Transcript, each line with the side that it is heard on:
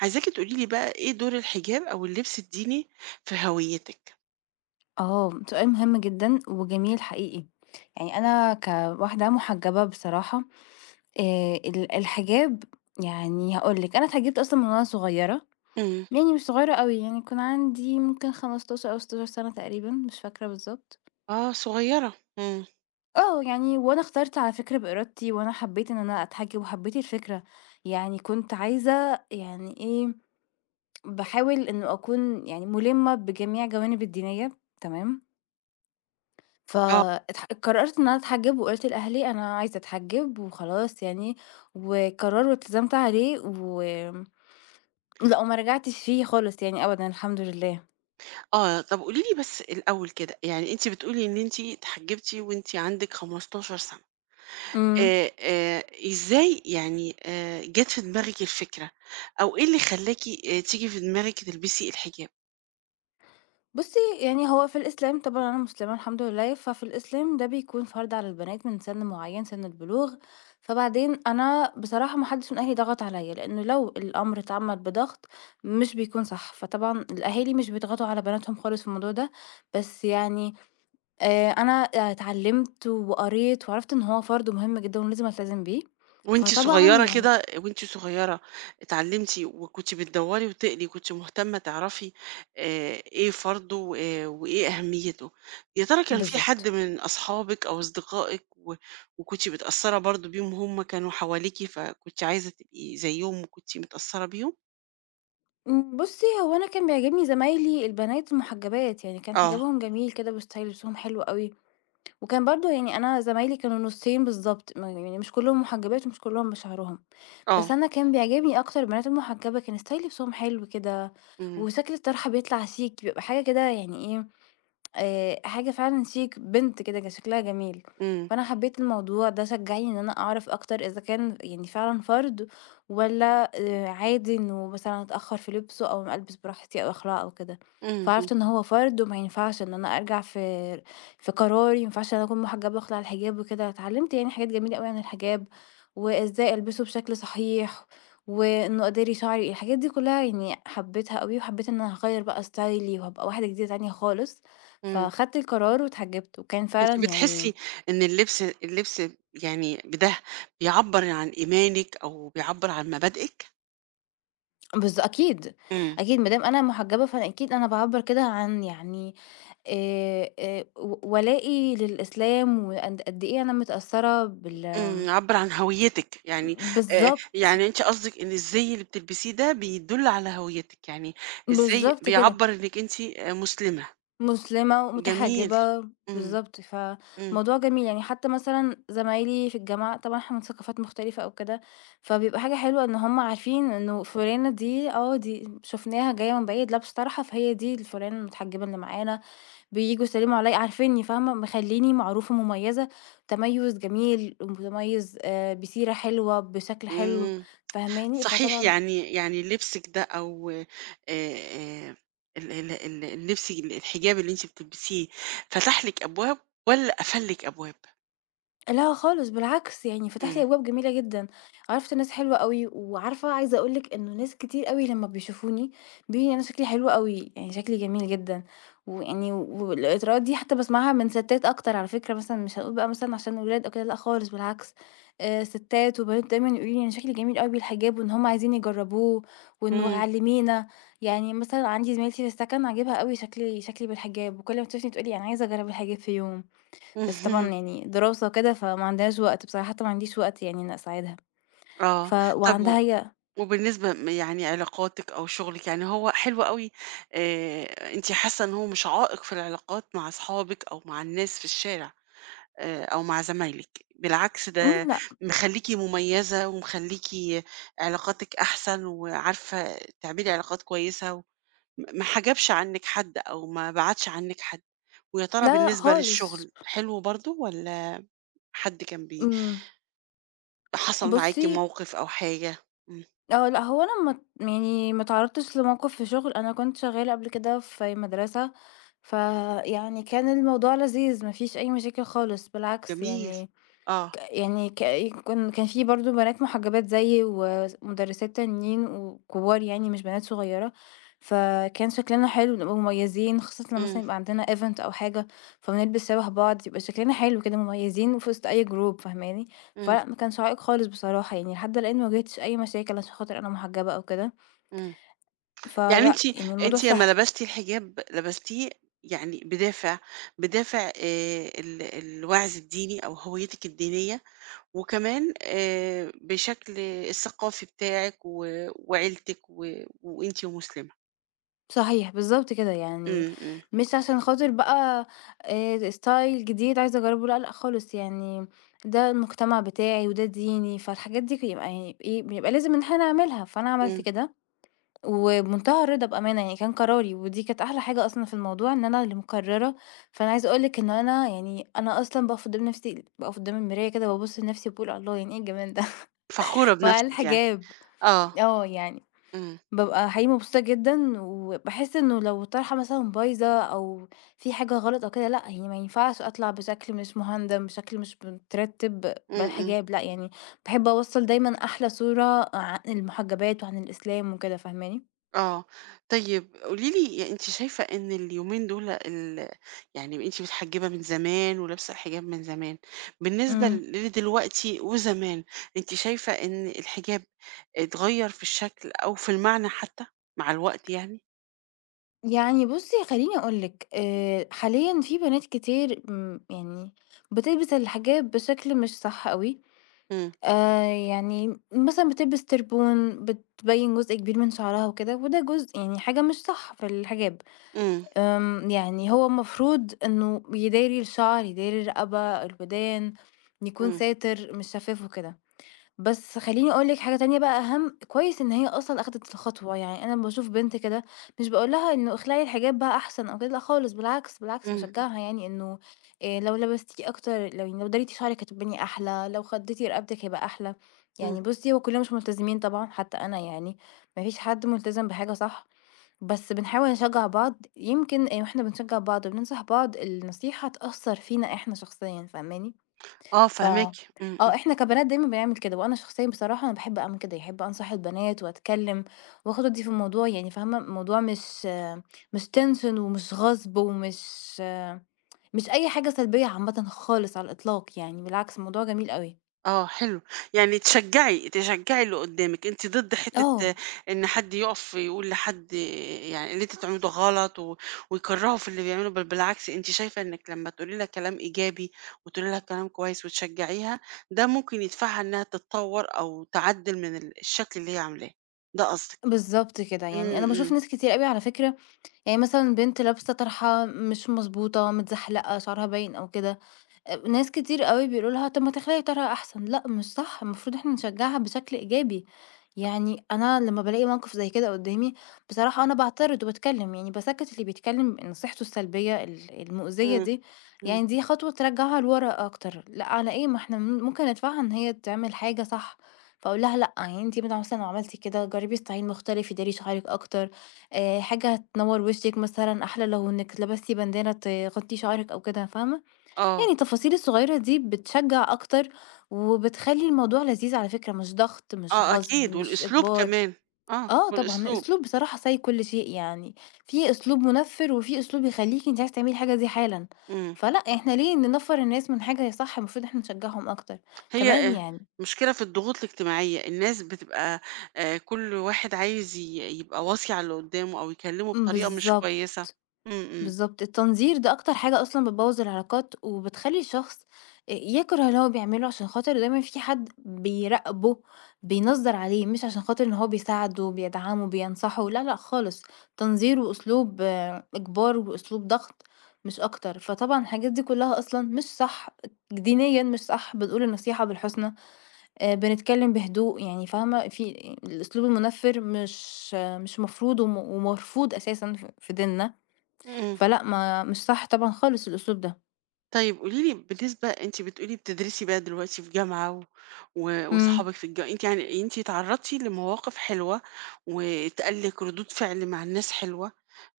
right: عايزاكِ تقولي لي بقى إيه دور الحجاب أو اللبس الديني في هويتِك؟
left: آه، سؤال مهم جدًا وجميل حقيقي. يعني أنا كواحدة محجبة بصراحة، ال الحجاب يعني هاقول لِك، أنا اتحجبت أصلًا من وأنا صغيرة،
right: إمم.
left: يعني مش صغيرة أوي، يعني كان عندي ممكن 15 أو 16 سنة تقريبًا، مش فاكرة بالضبط.
right: آه صغيرة. إمم.
left: آه، يعني وأنا اخترت على فكرة بإرادتي، وأنا حبيت إن أنا أتحجب وحبيت الفكرة. يعني كنت عايزة يعني إيه، باحاول إنه أكون يعني مُلِمة بجميع جوانب الدينية، تمام؟ ف
right: آه،
left: اتح قررت إن أنا أتحجّب وقُلت لأهلي أنا عايزة أتحجّب وخلاص يعني، وقرار والتزمت عليه لأ وما رجعتش فيه خالص يعني أبدًا الحمد لله.
right: آه. طب قولي لي بس الأول كده، يعني أنتِ بتقولي إن أنتِ اتحجبتِ وأنتِ عندِك 15 سَنة.
left: إمم.
right: إزاي يعني جات في دماغِك الفكرة أو إيه اللي خلّاكِ تيجي في دماغِك تلبسي الحجاب؟
left: بُصّي، يعني هو في الإسلام طبعًا أنا مسلمة الحمد لله، ففي الإسلام ده بيكون فرض على البنات من سِن معيّن، سِن البلوغ، فبعدين أنا بصراحة ما حدّش من أهلي ضغط عليّا، لإنه لو الأمر اتعمّل بضغط مش بيكون صح، فطبعًا الأهالي مش بيضغطوا على بناتهم خالص في الموضوع ده، بس يعني أنا اتعلّمت وقريت وعرفت إن هو فرض مهم جدًا ولازم ألتزم بيه، فطبعًا يعني
right: وأنتِ صغيرة اتعلمتِ وكنتِ بتدوّري وتقري، كنتِ مهتمة تعرفي إيه فرضه و وإيه أهميته. يا ترى كان في حد
left: بالضبط.
right: من أصحابِك أو أصدقائِك وكنتِ متأثّرة برضه بيهم، هم كانوا حواليكِ، فكنتِ عايزة تبقي زيّهم وكنتِ متأثّرة بيهم؟
left: بُصّي هو أنا كان بيعجبني زمايلي البنات المحجبات، يعني كان
right: آه،
left: حجابهم جميل كده وستايل لبسهم حلو أوي، وكان برضه يعني أنا زمايلي كانوا نُصّين بالضبط، ما يعني مش كلّهم محجبات ومش كلّهم بشعرهم،
right: آه،
left: بس أنا كان بيعجبني أكتر البنات المحجبة، كان ستايل لبسهم حلو كده،
right: إمم،
left: وشكل الطرحة بيطلع شيك، بيبقى حاجة كده يعني إيه حاجة فعلًا شيك، بنت كده كان شكلها جميل،
right: إمم،
left: فأنا حبيت الموضوع ده شجّعني إن أنا أعرف أكتر إذا كان يعني فعلًا فرد والّا عادي إنه مثلًا أتأخّر في لبسه أو ألبس براحتي أو أخلعه أو كده،
right: إمم، إمم،
left: فعرفت إن هو فرد وما ينفعش إن أنا أرجع في قراري، ما ينفعش إن أنا أكون محجبة وأخلع الحجاب وكده، اتعلمت يعني حاجات جميلة أوي عن الحجاب، وإزاي ألبسه بشكل صحيح، وإنه أداري شعري، الحاجات دي كلّها يعني حبيتها أوي، وحبيت إن أنا هاغيّر بقى ستايلي وهابقى واحدة جديدة تانية خالص.
right: إمم،
left: فخدت القرار واتحجبت، وكان فعلًا
right: أنتِ
left: يعني
right: بتحسّي إن اللبس يعني بيعبّر عن إيمانِك أو بيعبّر عن مبادئِك؟
left: أكيد،
right: إمم.
left: أكيد ما دام أنا مُحجبة فأنا أكيد أنا باعبّر كده عن يعني و ولائي للإسلام وقد قد إيه أنا متأثّرة
right: إمم، عبّر عن هويتِك، يعني
left: بالضبط،
right: يعني أنتِ قصدِك إن الزي اللي بتلبسيه ده بيدُل على هويتِك، يعني الزي
left: بالضبط كده.
right: بيعبّر إنِّك أنتِ مسلمة.
left: مسلمة
right: جميل.
left: ومتحجبة،
right: إمم،
left: بالضبط،
right: إمم،
left: فموضوع جميل، يعني حتى مثلًا زمايلي في الجامعة طبعًا إحنا من ثقافات مختلفة أو كده، فبيبقى حاجة حلوة إن هُم عارفين إنه فُلانة دي دي شُفناها جاية من بعيد لابسة طرحة، فهي دي الفُلانة المتحجبة اللي معانا، بييجوا يسلموا عليَّ عارفينّي فاهمة، مخلّيني معروفة مميزة، تميُّز جميل، متميز بسيرة حلوة، بشكل حلو،
right: إمم.
left: فاهماني؟
right: صحيح،
left: فطبعًا
right: يعني لبسِك ده أو آآ، ال ال ال اللبس ال الحجاب اللي أنتِ بتلبسيه فتح لِك أبواب والّا قفل لِك أبواب؟
left: لا خالص بالعكس، يعني فتح لي
right: إمم،
left: أبواب جميلة جدًا، عرفت ناس حلوة أوي، وعارفة عايزة أقول لِك إنه ناس كتير أوي لمّا بيشوفوني بيقولوا أنا شكلي حلو أوي، يعني شكلي جميل جدًا، ويعني والإطراءات دي حتى باسمعها من ستات أكتر على فكرة، مثلًا مش هنقول بقى مثلًا عشان ولاد أو كده لأ خالص بالعكس، ستات وبنات دايمًا يقولوا لي أنا شكلي جميل أوي بالحجاب، وإن هُم عايزين يجربوه، وإنه
right: إمم،
left: علمينا، يعني مثلًا عندي زميلتي في السكن عاجبها أوي شكلي بالحجاب، وكل ما تشوفني تقول لي أنا عايزة أجرب الحجاب في يوم. بس
right: اهم،
left: طبعًا يعني دراسة وكده، فما عندهاش وقت بصراحة، حتى ما عنديش وقت يعني إني أساعدها،
right: آه. طب و
left: وعندها هي.
right: وبالنسبة يعني علاقاتِك أو شغلِك، يعني هو حلو أوي. أنتِ حاسة إن هو مش عائق في العلاقات مع أصحابِك أو مع الناس في الشارع أو مع زمايلِك، بالعكس ده
left: امم. لأ.
right: مخلّيكِ مميزة ومخلّيكِ علاقاتِك أحسن وعارفة تعملي علاقات كويسة و ما حجبش عنِّك حد أو ما بعدش عنِّك حد. ويا ترى
left: لا
right: بالنسبة
left: خالص.
right: للشغل حلو برضه والّا حد كان بي
left: امم.
right: حصل معاكِ
left: بُصّي.
right: موقف أو حاجة؟ إمم،
left: آه، لأ، هو أنا ما اتعرّضتش لموقف في شغل، أنا كنت شغّالة قبل كده في مدرسة، فيعني كان الموضوع لذيذ، ما فيش أي مشاكل خالص، بالعكس
right: جميل.
left: يعني
right: آه،
left: يعني ك كان كان في برضه بنات محجبات زيي ومدرسات تانيين وكبار يعني مش بنات صغيرة، فكان شكلنا حلو نبقى مميزين خاصةً لمّا
right: إمم،
left: مثلًا يبقى عندنا event أو حاجة، فبنلبس شبه بعض يبقى شكلنا حلو كده مميزين وفي وسط أي group فاهماني؟
right: إمم.
left: فلأ ما كانش عائق خالص بصراحة يعني لحد الآن ما واجهتش أي مشاكل عشان خاطر أنا محجبة أو كده،
right: إمم. يعني أنتِ،
left: فلأ يعني الموضوع
right: أنتِ
left: سهل.
right: لمّا لبستِ الحجاب، لبستيه يعني بدافع الوعظ الديني أو هويتِك الدينية، وكمان بشكل الثقافي بتاعِك و وعيلتِك، و وأنتِ ومسلمة.
left: صحيح، بالضبط كده، يعني
right: إمم، إمم،
left: مش عشان خاطر بقى style جديد عايزة أجرّبه لأ، لأ خالص، يعني ده المجتمع بتاعي وده ديني، فالحاجات دي يبقى يعني إيه، بيبقى لازم إن إحنا نعملها، فأنا عملت
right: إمم.
left: كده وبمنتهى الرضا بأمانة، يعني كان قراري ودي كانت أحلى حاجة أصلًا في الموضوع إن أنا اللي مقرّرة، فأنا عايزة أقول لِك إن أنا يعني أنا أصلًا باقف قدّام نفسي باقف قدّام المراية كده وابُص لنفسي وباقول الله يعني إيه الجمال ده
right: فخورة
left: وعلى
right: بنَفْسِك يعني.
left: الحجاب،
right: آه.
left: آه يعني.
right: إمم.
left: بابقى حقيقي مبسوطة جدًا، وباحس إنه لو الطرحة مثلًا بايظة أو في حاجة غلط أو كده، لأ، هي ما ينفعش أطلع بشكل مش مهندم، بشكل مش مترتب
right: إمم، إمم.
left: بالحجاب، لأ، يعني باحب أوصّل دايمًا أحلى صورة عن المحجبات وعن الإسلام وكده، فاهماني؟
right: آه، طيب قولي لي، يعني أنتِ شايفة إن اليومين دول يعني أنتِ متحجبة من زمان ولابسة الحجاب من زمان، بالنسبة
left: إمم.
right: لدلوقتي وزمان، أنتِ شايفة إن الحجاب اتغير في الشكل أو في المعنى حتى مع الوقت يعني؟
left: يعني بُصّي خلّيني أقول لِك، حاليًا في بنات كتير يعني بتلبس الحجاب بشكل مش صح أوي،
right: إمم،
left: يعني مثلًا بتلبس تربون، بتبيّن جزء كبير من شعرها وكده، وده جزء يعني حاجة مش صح في الحجاب،
right: إمم،
left: يعني هو المفروض إنه يداري الشعر، يداري الرقبة، الودان، يكون
right: إمم،
left: ساتر، مش شفاف وكده. بس خلّيني أقول لِك حاجة تانية بقى أهم، كويس إن هي أصلًا أخدت الخطوة، يعني أنا لمّا باشوف بنت كده مش باقول لها إنه اخلعي الحجاب بقى أحسن أو كده لأ خالص، بالعكس، بالعكس
right: إمم، إمم،
left: باشجعها يعني إنه لو لبستيه أكتر، لو يعني لو داريتي شعرِك هتبقي أحلى، لو خدّتي رقبتِك هيبقى أحلى،
right: إمم.
left: يعني بُصّي هو كلنا مش ملتزمين طبعًا، حتى أنا يعني، ما فيش حد ملتزم بحاجة صح، بس بنحاول نشجع بعض، يمكن وإحنا بنشجع بعض وبننصح بعض النصيحة تأثّر فينا إحنا شخصيًا، فاهماني؟
right: آه
left: ف
right: فاهماكِ، إمم،
left: آه،
right: إمم.
left: إحنا كبنات دايمًا بنعمل كده، وأنا شخصيًا بصراحة أنا باحب أعمل كده، باحب أنصح البنات وأتكلّم وآخُد وأدّي في الموضوع، يعني فاهمة، الموضوع مش tension ومش غصب ومش مش أي حاجة سلبية عامةً خالص على الإطلاق يعني، بالعكس الموضوع جميل أوي.
right: آه حلو، يعني تشجّعي اللي قدّامِك، أنتِ ضد حتّة
left: آه،
right: إن حد يُقف يقول لحد يعني اللي أنتِ بتعملوه ده غلط ويكرّهه في اللي بيعمله، بل بالعكس أنتِ شايفة إنِّك لمّا تقولي لها كلام إيجابي وتقولي لها كلام كويس وتشجّعيها، ده ممكن يدفعها إنها تتطوّر أو تعدّل من الشكل اللي هي عاملاه، ده قصدِك.
left: بالضبط كده، يعني
right: إمم،
left: أنا باشوف
right: إمم،
left: ناس كتير أوي على فكرة، يعني مثلًا بنت لابسة طرحة مش مضبوطة، متزحلقة، شعرها باين أو كده، ناس كتير أوي بيقولوا لها: "طَب ما تخلقي طريقة أحسن." لأ، مش صح، المفروض إحنا نشجّعها بشكل إيجابي. يعني أنا لمّا بالاقي موقف زي كده قُدّامي، بصراحة أنا باعترض وباتكلّم، يعني باسكّت اللي بيتكلّم نصيحته السلبية المؤذية
right: إمم،
left: دي،
right: إمم،
left: يعني دي خطوة ترجّعها لورا أكتر. لأ، على إيه؟ ما إحنا ممكن ندفعها إن هي تعمل حاجة صح، فأقول لها: "لأ، يعني أنتِ بدل مثلًا لو عملتِ كده، جرّبي ستايل مختلف يداري شعرِك أكتر، حاجة تنوّر وشِّك مثلًا، أحلى لو إنِّك لبستِ باندانة تغطّي شعرِك أو كده." فاهمة؟
right: آه،
left: يعني التفاصيل الصغيرة دي بتشجع أكتر وبتخلي الموضوع لذيذ على فكرة مش ضغط مش
right: آه
left: غصب
right: أكيد،
left: مش
right: والأسلوب
left: إجبار.
right: كمان، آه
left: اه طبعا
right: والأسلوب،
left: الأسلوب بصراحة ساي كل شيء يعني في أسلوب منفر وفي أسلوب يخليكي انت عايزة تعملي الحاجة دي حالا.
right: إمم.
left: فلا احنا ليه ننفر الناس من حاجة هي صح المفروض احنا نشجعهم أكتر
right: هي
left: كمان يعني.
right: مشكلة في الضغوط الاجتماعية، الناس بتبقى كل واحد عايز يبقى واصي على اللي قدّامه أو يكلّمه بطريقة مش
left: بالظبط.
right: كويسة. إمم، إمم،
left: بالضبط، التنظير ده أكتر حاجة أصلًا بتبوّظ العلاقات، وبتخلّي الشخص يكره اللي هو بيعمله، عشان خاطر دايمًا في حد بيراقبه، بينظّر عليه، مش عشان خاطر إن هو بيساعده، بيدعمه، بينصحه، لا، لأ خالص، تنظير وأسلوب إجبار وأسلوب ضغط مش أكتر، فطبعًا الحاجات دي كلّها أصلًا مش صح، دينيًا مش صح، بنقول النصيحة بالحسنى، بنتكلم بهدوء، يعني فاهمة، في الأسلوب المُنفّر مش مش مفروض ومرفوض أساسًا في ديننا.
right: إمم.
left: فلأ، ما مش صح طبعًا خالص الأسلوب ده.
right: طيب قولي لي بالنسبة، أنتِ بتقولي بتدرسي بقى دلوقتي في جامعة و و
left: إمم،
right: وصحابِك في أنتِ يعني أنتِ اتعرّضتِ لمواقف حلوة واتقال لِك ردود فعل مع الناس حلوة،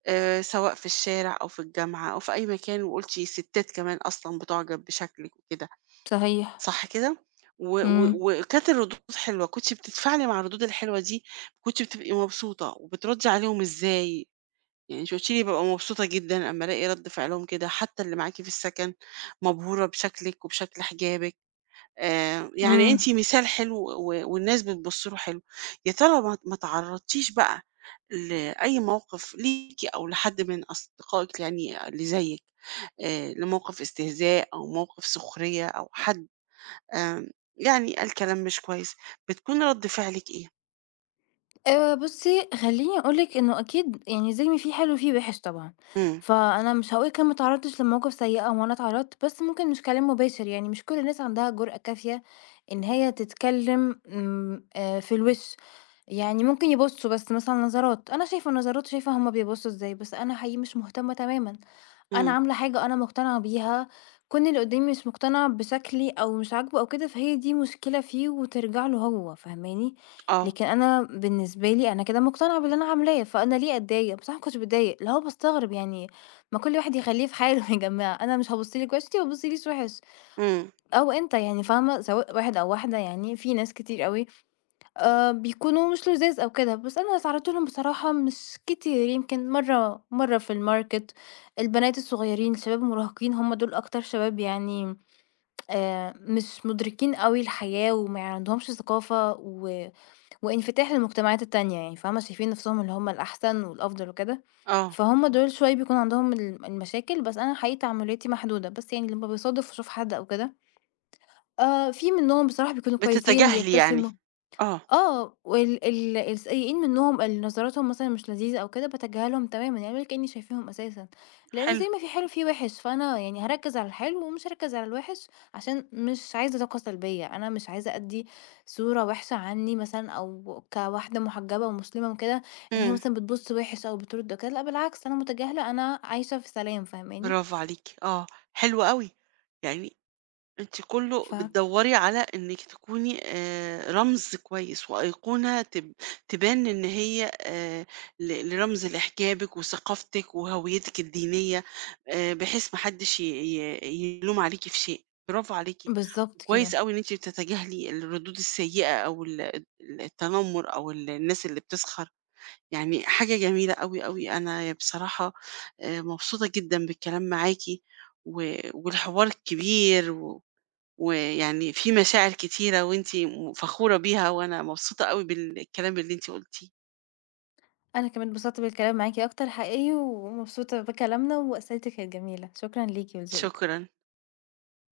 right: سواء في الشارع أو في الجامعة أو في أي مكان وقُلتِ ستات كمان أصلًا بتُعجب بشكلِك وكده.
left: صحيح،
right: صح كده؟ و
left: إمم،
right: و وكانت الردود حلوة، كنتِ بتتفاعلي مع الردود الحلوة دي، كنتِ بتبقي مبسوطة وبتردّي عليهم إزاي؟ يعني أنتِ قُلتِ لي بابقى مبسوطة جدًا أمّا ألاقي رَد فعلهم كده، حتى اللي معاكِ في السكن مبهورة بشكلِك وبشكل حجابِك، يعني
left: إمم.
right: أنتِ مثال حلو، و والناس بتبُص له حلو. يا ترى ما تعرّضتيش بقى لأي موقف ليكِ أو لحد من أصدقائِك يعني اللي زيِّك، لموقف استهزاء أو موقف سخرية أو حد آمم، يعني قال كلام مش كويس، بتكون رد فعلِك إيه؟
left: بُصّي، خلّيني أقول لِك إنه أكيد يعني زي ما في حلو في وِحِش طبعًا،
right: إمم،
left: فأنا مش هاقول لِك أنا ما اتعرّضتش لمواقف سيئة وأنا اتعرّضت، بس ممكن مش كلام مباشر، يعني مش كل الناس عندها جرأة كافية إن هي تتكلّم إمم، في الوِش، يعني ممكن يبصوا بس مثلًا نظرات، أنا شايفة النظرات شايفة هُم بيبصوا إزاي، بس أنا حقيقي مش مهتمة تمامًا، أنا
right: إمم،
left: عاملة حاجة أنا مقتنعة بيها، كون اللي قدّامي مش مقتنع بشكلي أو مش عاجبه أو كده، فهي دي مشكلة فيه وترجع له هو، فاهماني؟
right: آه،
left: لكن أنا بالنسبة لي أنا كده مقتنعة باللي أنا عاملاه، فأنا ليه أتضايق؟ بصراحة ما كنتش باتضايق، اللي هو باستغرب يعني ما كل واحد يخلّيه في حاله يا جماعة، أنا مش هابُص لِك وِحِش، أنتِ ما تبُصّيليش وِحِش،
right: إمم،
left: أو أنت يعني فاهمة، سواء واحد أو واحدة يعني، في ناس كتير أوي بيكونوا مش لُذاذ أو كده، بس أنا اتعرّضت لهم بصراحة مش كتير، يمكن مرّة مرّة في الmarket البنات الصغيّرين، الشباب المراهقين هم دول أكتر شباب يعني مش مُدركين أوي الحياة وما عندهمش ثقافة و وانفتاح للمجتمعات التانية يعني فاهمة، شايفين نَفْسهم اللي هم الأحسن والأفضل وكده،
right: آه،
left: فهُم دول شوية بيكون عندهم المشاكل، بس أنا حقيقي تعاملاتي محدودة، بس يعني لمّا باصادف وأشوف حد أو كده، في منّهم بصراحة بيكونوا كويسين،
right: بتتجاهلي يعني،
left: بيبتسموا
right: آه،
left: وال ال السيئين منهم اللي نظراتهم مثلًا مش لذيذة أو كده، باتجاهلهم تمامًا، يعني ولا كإني شايفاهم أساسًا، لإنه
right: حلو،
left: زي ما في حلو في وِحِش، فأنا يعني هاركّز على الحلو ومش هاركّز على الوِحِش، عشان مش عايزة طاقة سلبية، أنا مش عايزة أدّي صورة وِحشة عنّي مثلًا أو كواحدة محجبة ومسلمة وكده، إن هي
right: إمم،
left: مثلًا بتبُص وِحِش أو بترُد أو كده، لأ بالعكس أنا متجاهلة، أنا عايشة في سلام، فاهماني؟
right: برافو عليكِ، آه، حلو أوي. يعني أنتِ كُلّه
left: ف
right: بتدوّري على إنِّك تكوني رمز كويس وأيقونة تبان إن هي لرمز لحجابِك وثقافتِك وهويتِك الدينية، بحيث ما حدّش ي ي يلوم عليكِ في شيء، برافو عليكِ،
left: بالضبط
right: وكويس
left: كده.
right: أوي إن أنتِ بتتجاهلي الردود السيئة أو ال ال التنمُّر أو الناس اللي بتسخر، يعني حاجة جميلة أوي، أوي، أنا بصراحة مبسوطة جدًا بالكلام معاكِ والحوار الكبير ويعني في مشاعر كتيرة وأنتِ فخورة بيها، وأنا مبسوطة أوي بالكلام اللي أنتِ قُلتيه،
left: أنا كمان اتبسطت بالكلام معاكِ أكتر حقيقي، ومبسوطة بكلامنا وأسئلتِك كانت جميلة، شكرًا ليكِ ولذوقِك.
right: شكرًا.